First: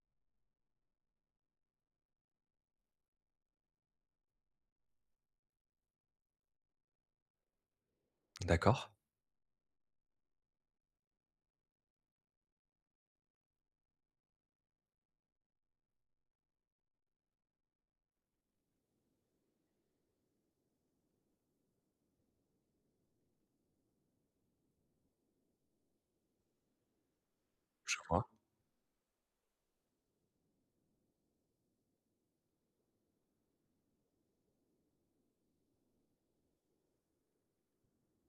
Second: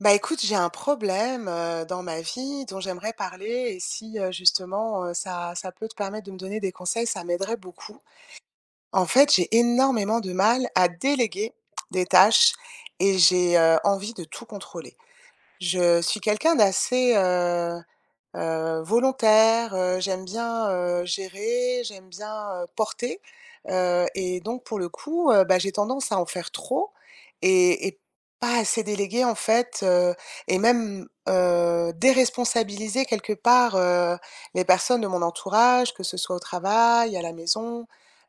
Bah écoute, j'ai un problème dans ma vie dont j'aimerais parler, et si justement ça peut te permettre de me donner des conseils, ça m'aiderait beaucoup. D'accord, En fait, j'ai énormément de mal à déléguer des tâches et j'ai envie de tout contrôler. Je suis quelqu'un d'assez volontaire, j'aime bien, gérer, j'aime bien, porter, et donc pour le coup, j'ai tendance à en faire trop et je vois. pas assez déléguer en fait, et même, déresponsabiliser quelque part, les personnes de mon entourage, que ce soit au travail, à la maison,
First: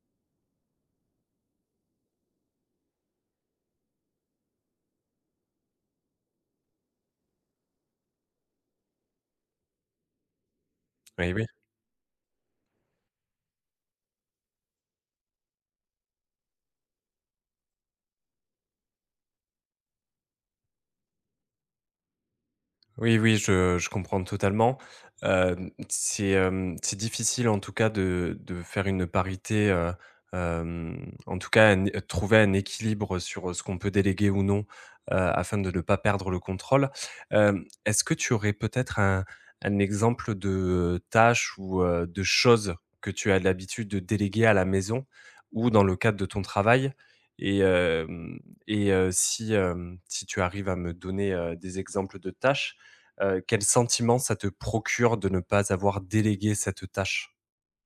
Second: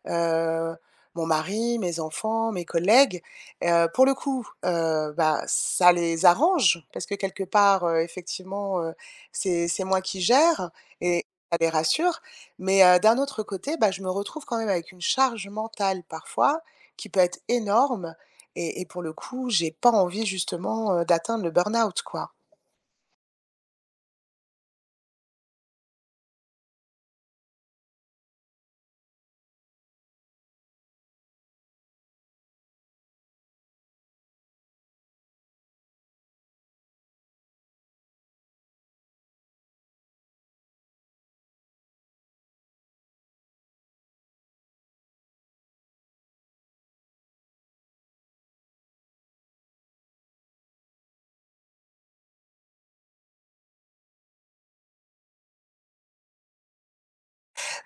heu, mon mari, mes enfants, mes collègues. Pour le coup, ça les arrange parce que quelque part, effectivement, c'est moi qui gère, et Oui, oui, ça les rassure. Mais d'un autre côté, bah, je me retrouve quand même avec une charge mentale parfois qui peut être énorme, et pour le coup, j'ai pas envie justement, d'atteindre le burn-out, quoi. oui. Oui, je comprends totalement. C'est, c'est difficile en tout cas de faire une parité, en tout cas un trouver un équilibre sur, ce qu'on peut déléguer ou non, afin de ne pas perdre le contrôle. Est-ce que tu aurais peut-être un exemple de, tâche ou, de choses que tu as l'habitude de déléguer à la maison ou dans le cadre de ton travail? Et hem et si, si tu arrives à me donner, des exemples de tâches, quel sentiment ça te procure de ne pas avoir délégué cette tâche?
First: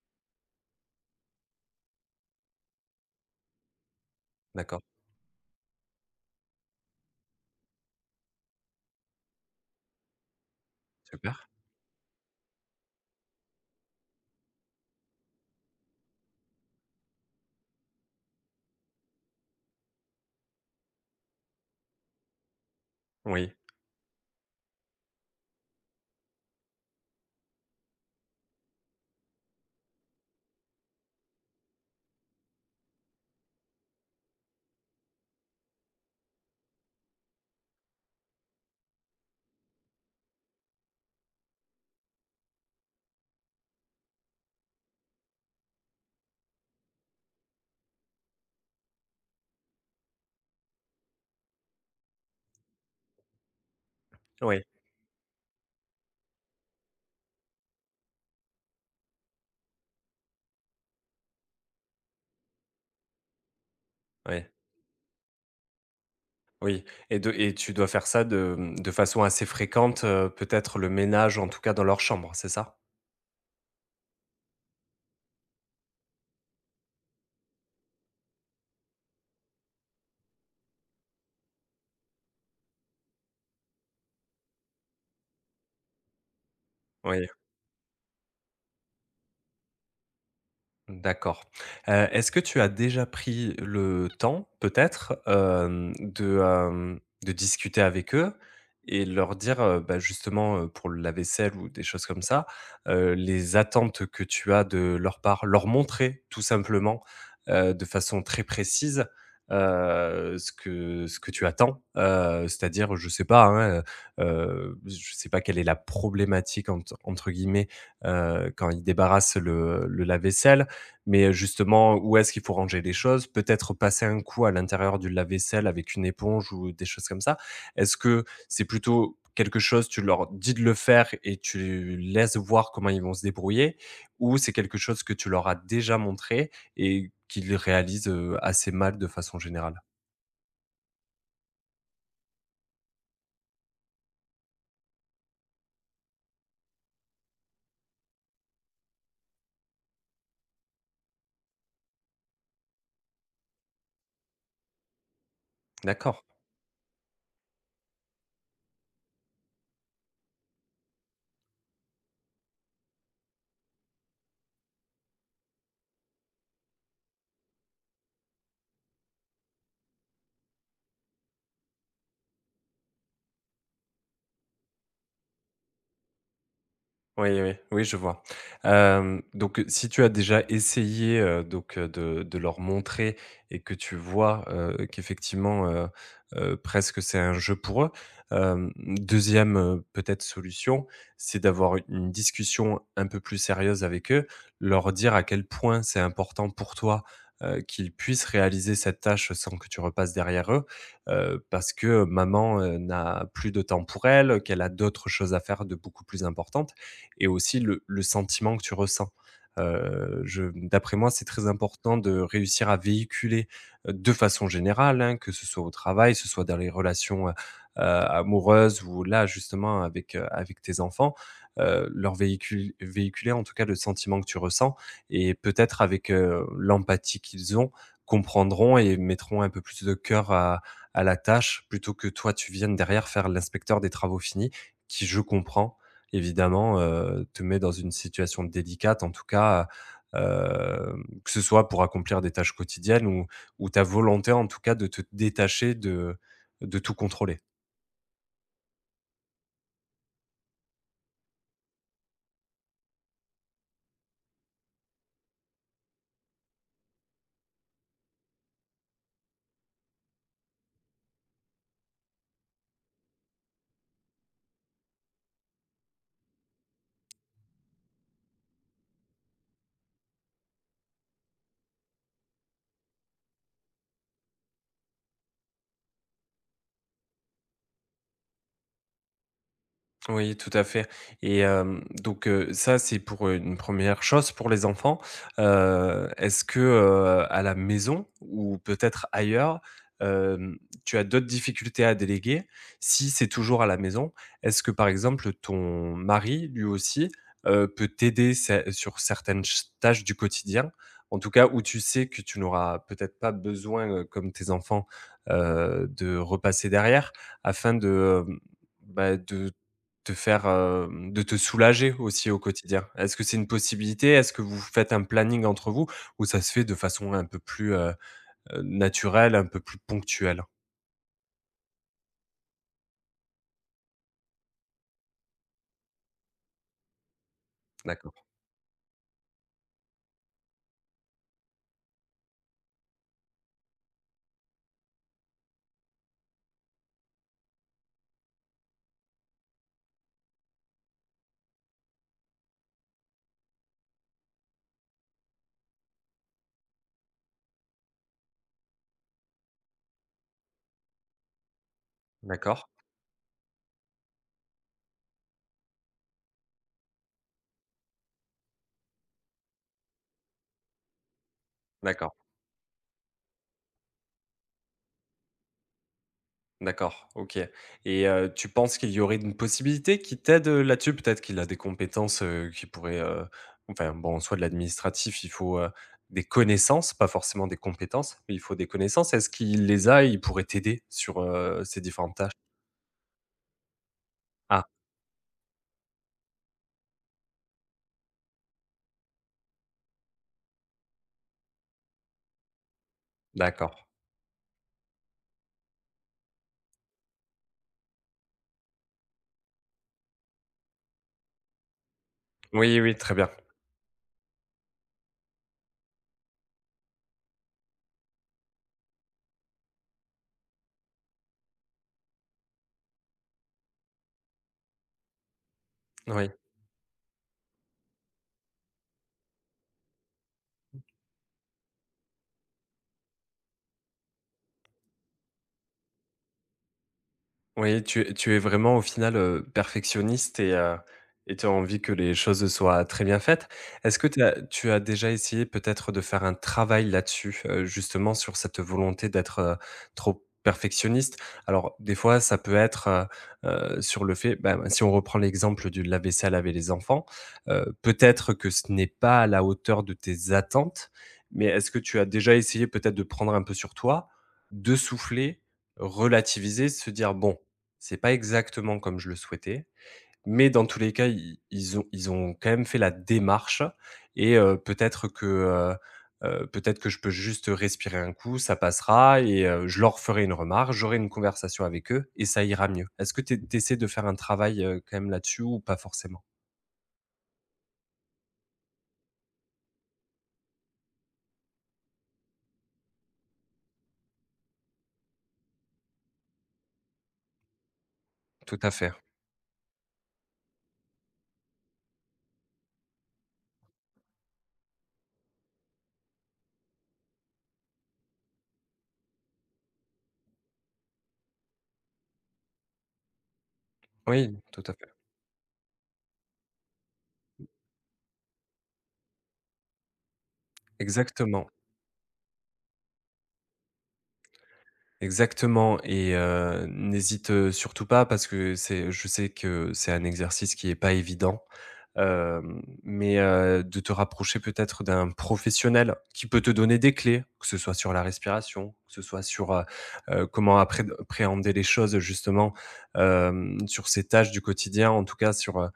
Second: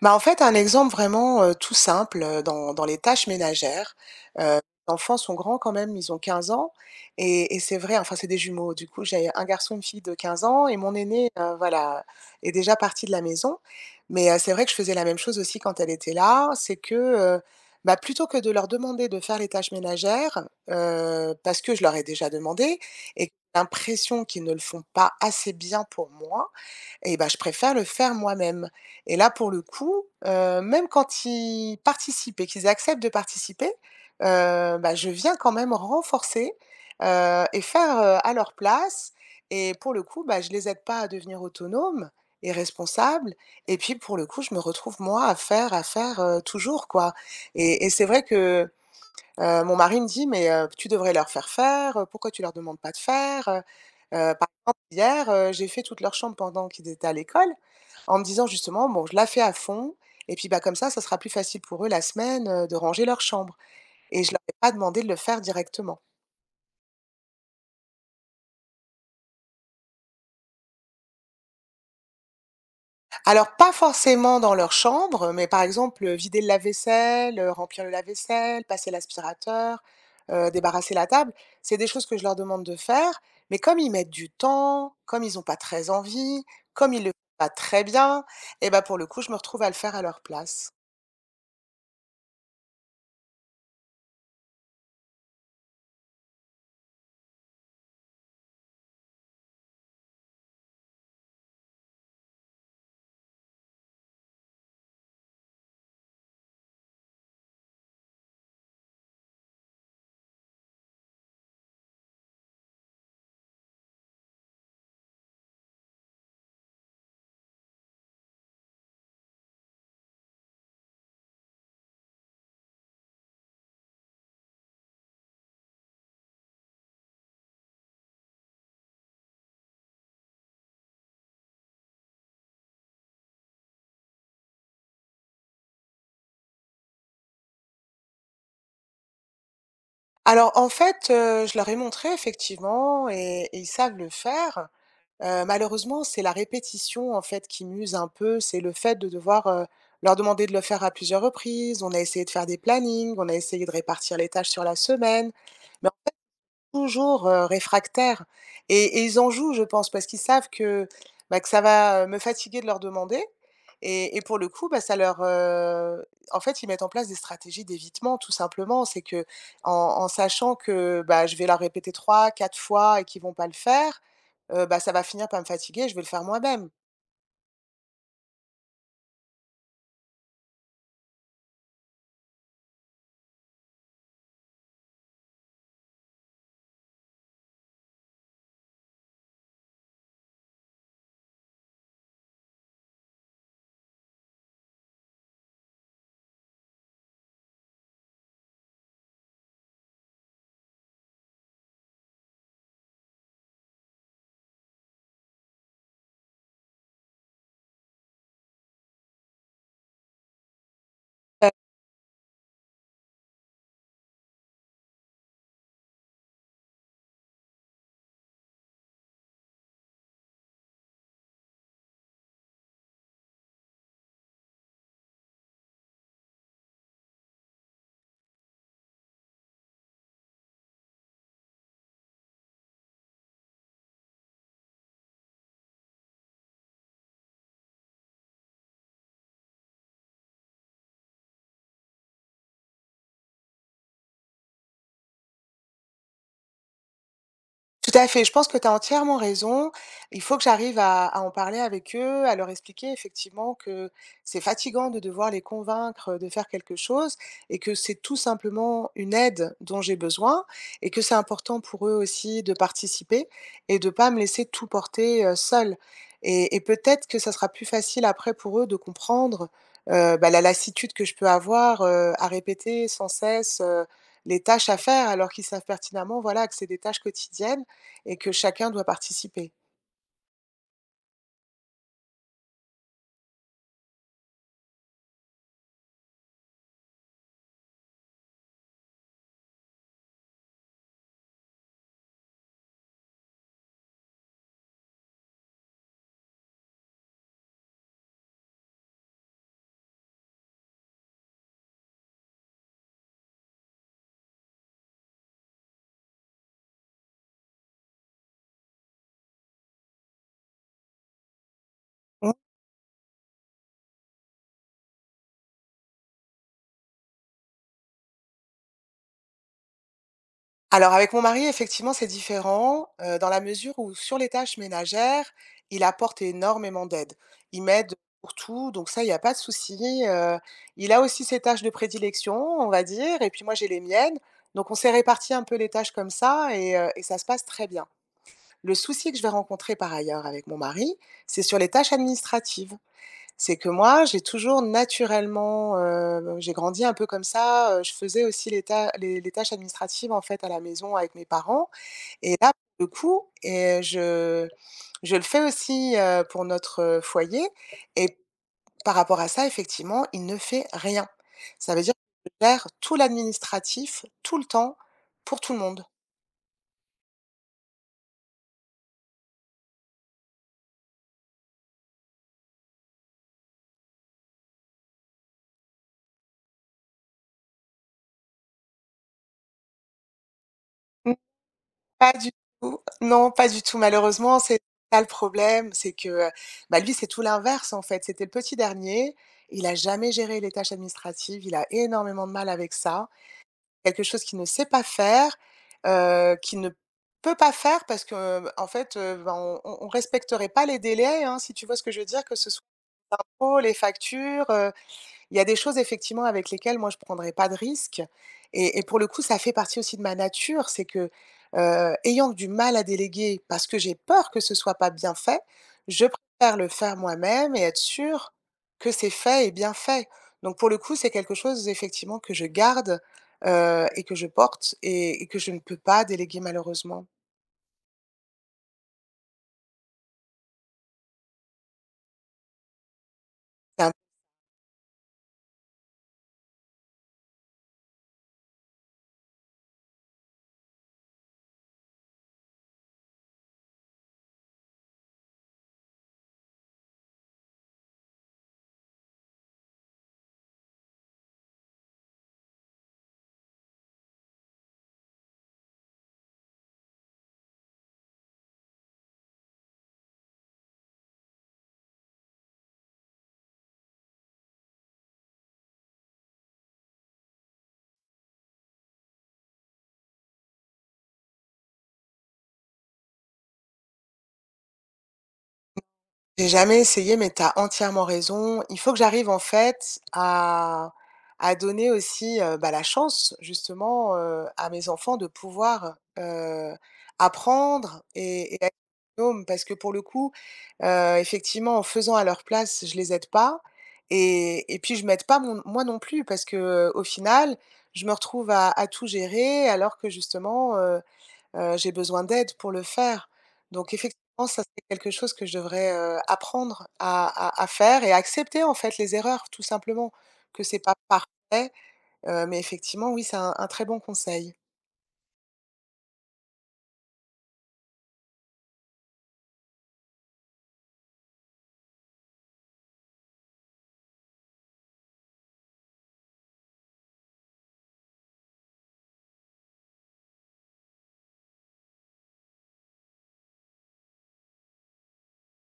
Bah, en fait, un exemple vraiment, tout simple, dans les tâches ménagères, heu, D'accord, les enfants sont grands quand même, ils ont 15 ans, et c'est vrai, enfin, c'est des jumeaux. Du coup, j'ai un garçon et une fille de 15 ans, et mon aîné, super. Voilà, est déjà parti de la maison. Mais, c'est vrai que je faisais la même chose aussi quand elle était là. C'est que, bah, plutôt que de leur demander de faire les tâches ménagères, parce que je leur ai déjà demandé et que Oui, j'ai l'impression qu'ils ne le font pas assez bien pour moi, et ben je préfère le faire moi-même. Et là, pour le coup, même quand ils participent et qu'ils acceptent de participer, bah, je viens quand même renforcer, et faire, à leur place, et pour le coup, bah, je les aide pas à devenir autonomes et responsables. Et puis, pour le coup, je me retrouve moi à faire, toujours quoi, et c'est vrai que mon mari me dit: «Mais tu devrais leur faire faire, pourquoi tu leur demandes pas de faire ?» Par oui, exemple hier, j'ai fait toute leur chambre pendant qu'ils étaient à l'école, en me disant justement: «Bon, je la fais à fond, et puis, bah, comme ça sera plus facile pour eux la semaine, de ranger leur chambre», et je leur oui, ai pas demandé de le faire directement. oui et de et tu dois faire ça de, de façon assez fréquente, peut-être le ménage, en tout cas dans leur chambre, c'est ça? Alors, pas forcément dans leur chambre, mais par exemple, vider le lave-vaisselle, remplir le lave-vaisselle, passer l'aspirateur, débarrasser la table. C'est des choses que je leur demande de faire, mais comme ils mettent du temps, comme ils n'ont pas très envie, comme ils le font Oui. pas très bien, et bah, pour le coup, je me retrouve à le faire à leur place. D'accord. Est-ce que tu as déjà pris le temps, peut-être, de, de discuter avec eux et leur dire, bah, justement, pour la vaisselle ou des choses comme ça, les attentes que tu as de leur part? Leur montrer, tout simplement, de façon très précise, ce que tu attends, c'est-à-dire, je sais pas, hein, heu je sais pas quelle est la «problématique» entre entre guillemets, quand ils débarrassent le lave-vaisselle, mais, justement, où est-ce qu'il faut ranger les choses? Peut-être passer un coup à l'intérieur du lave-vaisselle avec une éponge ou des choses comme ça. Est-ce que c'est plutôt quelque chose, tu leur dis de le faire et tu laisses voir comment ils vont se débrouiller? Ou c'est quelque chose que tu leur as déjà montré et qu'ils réalisent, assez mal de façon générale? Alors en fait, je leur ai montré effectivement et ils savent le faire. Malheureusement, c'est la répétition en fait qui m'use un peu. C'est le fait de devoir, leur demander de le faire à plusieurs reprises. On a essayé de faire des plannings, on a essayé de répartir les tâches sur la semaine, mais D'accord. toujours, réfractaires, et ils en jouent, je pense, parce qu'ils savent que, bah, que ça va, me fatiguer de leur demander, et pour le coup, bah, ça leur, en fait, ils mettent en place des stratégies d'évitement, tout simplement. C'est que en sachant que, bah, je vais leur répéter trois, quatre fois et qu'ils vont pas le faire, bah, ça va finir par me fatiguer, je vais le faire moi-même. Oui, oui, oui, je vois. Donc, si tu as déjà essayé, donc, de leur montrer et que tu vois, qu'effectivement, presque c'est un jeu pour eux, 2e, peut-être solution, c'est d'avoir une discussion un peu plus sérieuse avec eux, leur dire à quel point c'est important pour toi, qu'ils puissent réaliser cette tâche sans que tu repasses derrière eux. Parce que maman, n'a plus de temps pour elle, qu'elle a d'autres choses à faire de beaucoup plus importantes et aussi le sentiment que tu ressens. Je D'après moi, c'est très important de réussir à véhiculer, de façon générale, hein, que ce soit au travail, que ce soit dans les relations, amoureuses ou là, justement, avec, avec tes enfants, leur véhiculer, en tout cas, le sentiment que tu ressens et peut-être avec, l'empathie qu'ils ont, comprendront et mettront un peu plus de cœur à la tâche plutôt que toi, tu viennes derrière faire l'inspecteur des travaux finis qui, je comprends, évidemment, te met dans une situation délicate, en tout cas, heu, que ce soit pour accomplir des tâches quotidiennes ou ta volonté, en tout cas, de te détacher de tout contrôler. Tout à fait, je pense que tu as entièrement raison. Il faut que j'arrive à en parler avec eux, à leur expliquer effectivement que c'est fatigant de devoir les convaincre de faire quelque chose, et que c'est tout simplement une aide dont j'ai besoin, et que c'est important pour eux aussi de participer et de pas me laisser tout porter, seule, et peut-être que ça sera plus facile après pour eux de comprendre, bah, la lassitude que je peux avoir, à répéter sans cesse, les tâches à faire alors qu'ils savent pertinemment, voilà, que c'est des tâches quotidiennes et que chacun doit participer. Oui, tout à fait et donc ça, c'est pour une première chose pour les enfants. Est-ce que, à la maison ou peut-être ailleurs, hem, tu as d'autres difficultés à déléguer? Si c'est toujours à la maison, est-ce que, par exemple, ton mari, lui aussi, peut t'aider ce sur certaines ch tâches du quotidien? En tout cas, où tu sais que tu n'auras peut-être pas besoin, comme tes enfants, de repasser derrière afin de, bah, de te faire, de te soulager Mmh. aussi au quotidien? Est-ce que c'est une possibilité? Est-ce que vous faites un planning entre vous ou ça se fait de façon un peu plus, naturelle, un peu plus ponctuelle? Alors avec mon mari, effectivement, c'est différent, dans la mesure où sur les tâches ménagères, il apporte énormément d'aide. Il m'aide D'accord, pour tout, donc ça, il n'y a pas de souci, il a aussi ses tâches de prédilection, on va dire, et puis moi, j'ai les miennes, donc on s'est répartis un peu les tâches comme ça, et ça se passe très bien. Le souci que je vais rencontrer par ailleurs avec mon mari, c'est sur les tâches administratives. C'est que moi, j'ai toujours naturellement, j'ai grandi un peu comme ça, je faisais aussi les ta les tâches administratives, en fait, à la maison avec mes parents. Et là, d'accord, pour le coup, je le fais aussi, pour notre, foyer, et par rapport à ça, effectivement, il ne fait rien. Ça veut dire d'accord, que je gère tout l'administratif, tout le temps, pour tout le monde. d'accord, OK et tu penses qu'il y aurait une possibilité qui t'aide, là-dessus? Peut-être qu'il a des compétences, qui pourraient, enfin bon, en soi de l'administratif, il faut, des connaissances, pas forcément des compétences, mais il faut des connaissances. Est-ce qu'il les a et il pourrait t'aider sur, ces Pas différentes du tâches? tout. Non, pas du tout. Malheureusement, c'est Ah, ça le problème, c'est que, bah, lui, c'est tout l'inverse, en fait. C'était le petit dernier. Il a jamais géré les tâches administratives. Il a énormément de mal avec ça. d'accord. Quelque chose qu'il ne sait pas faire, qu'il ne peut pas faire parce que en fait, ben, on respecterait pas les délais, hein, si tu vois ce que je veux dire? Que ce soit Oui, oui, très bien. les factures, il y a des choses effectivement avec lesquelles moi je prendrais pas de risque, et pour le coup, ça fait partie aussi de ma nature. C'est que, ayant du mal à déléguer parce que j'ai peur que ce soit pas bien fait, je Oui. préfère le faire moi-même et être sûre que c'est fait et bien fait. Donc pour le coup, c'est quelque chose effectivement que je garde, et que je porte et que je ne peux pas déléguer malheureusement. Oui, tu es vraiment au final, perfectionniste et tu as envie que les choses soient très bien faites. Est-ce que tu as déjà essayé peut-être de faire un travail là-dessus, justement sur cette volonté d'être, trop perfectionniste? Alors des fois ça peut être, heu sur le fait, bah, si on reprend l'exemple du lave-vaisselle avec les enfants, peut-être que ce n'est pas à la hauteur de tes attentes, mais est-ce que tu as déjà essayé peut-être de prendre un peu sur toi, de souffler, relativiser, se dire: «Bon, c'est pas exactement comme je le souhaitais, mais dans tous les cas, i ils ont quand même fait la démarche et peut-être que je peux juste respirer un coup, ça passera et je leur ferai une remarque, j'aurai une conversation avec eux et ça ira mieux. Est-ce que tu essaies de faire un travail, quand même là-dessus ou pas forcément? J'ai jamais essayé, mais tu as entièrement raison. Il faut que j'arrive en fait à donner aussi, bah, la chance justement, à mes enfants de pouvoir, apprendre et Tout à être fait. autonomes. Parce que pour le coup, effectivement, en faisant à leur place, je les aide pas, et puis je m'aide pas mon moi non plus parce que, au final, je me retrouve à tout gérer alors que justement, j'ai besoin d'aide pour le faire. Donc Oui, effectivement, ça tout à c'est fait. quelque chose que je devrais, apprendre à faire et à accepter en fait les erreurs tout simplement, que c'est pas Exactement. parfait, mais effectivement oui, c'est un très bon conseil. Exactement et n'hésite, surtout pas parce que c'est je sais que c'est un exercice qui est pas évident, mais de te rapprocher peut-être d'un professionnel qui peut te donner des clés, que ce soit sur la respiration, que ce soit sur, comment appréhender les choses justement, sur ces tâches du quotidien, en tout cas sur, heu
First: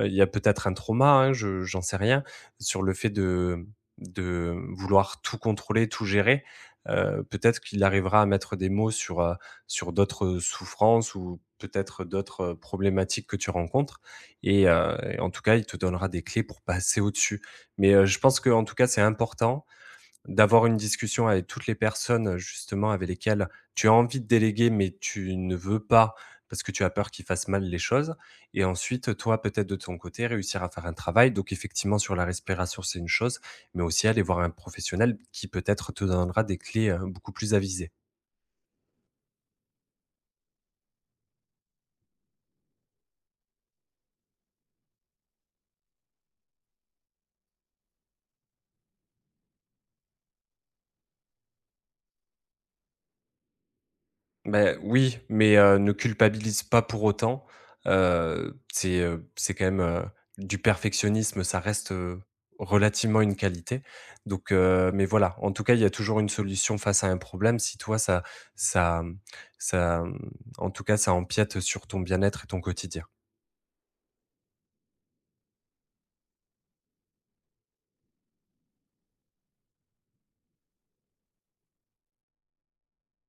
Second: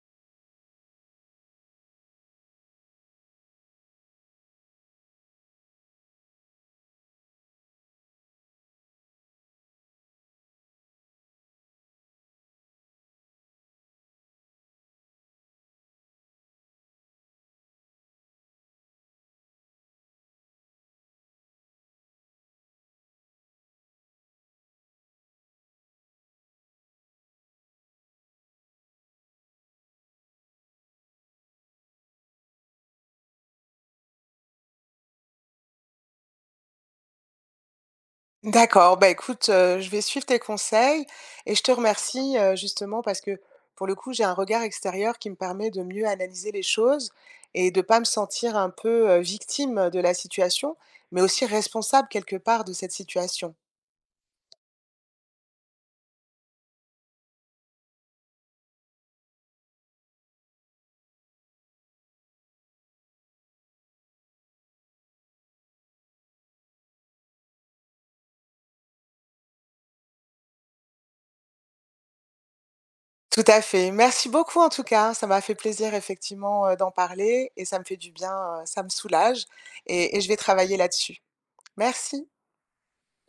heu, il y a peut-être un trauma, hein, je j'en sais rien, sur le fait de vouloir tout contrôler, tout gérer. Peut-être qu'il arrivera à mettre des mots sur, sur d'autres souffrances ou peut-être d'autres, problématiques que tu rencontres et en tout cas, il te donnera des clés pour passer au-dessus. Mais, je pense que en tout cas, c'est important d'avoir une discussion avec toutes les personnes, justement, avec lesquelles tu as envie de déléguer, mais tu ne veux pas parce que tu as peur qu'ils fassent mal les choses. Et ensuite, toi, peut-être de ton côté, réussir à faire un travail. Donc, effectivement, sur la respiration, c'est une chose, mais aussi aller voir un professionnel qui peut-être te donnera des clés beaucoup plus avisées. D'accord, bah, écoute, je vais suivre tes conseils et je te remercie, justement parce que, pour le coup, j'ai un regard extérieur qui me permet de mieux analyser les choses et de pas me sentir un peu, victime de la situation, mais aussi responsable quelque part de cette situation. Beh, oui, mais ne culpabilise pas pour autant. C'est, c'est quand même, du perfectionnisme, ça reste, relativement une qualité. Donc mais voilà, en tout cas, il y a toujours une solution face à un problème. Si toi, ça ça, ça, en tout cas, ça empiète sur ton bien-être et ton quotidien. Tout à fait. Merci beaucoup en tout cas, ça m'a fait plaisir effectivement, d'en parler et ça me fait du bien, ça me soulage, et je vais travailler là-dessus. Merci.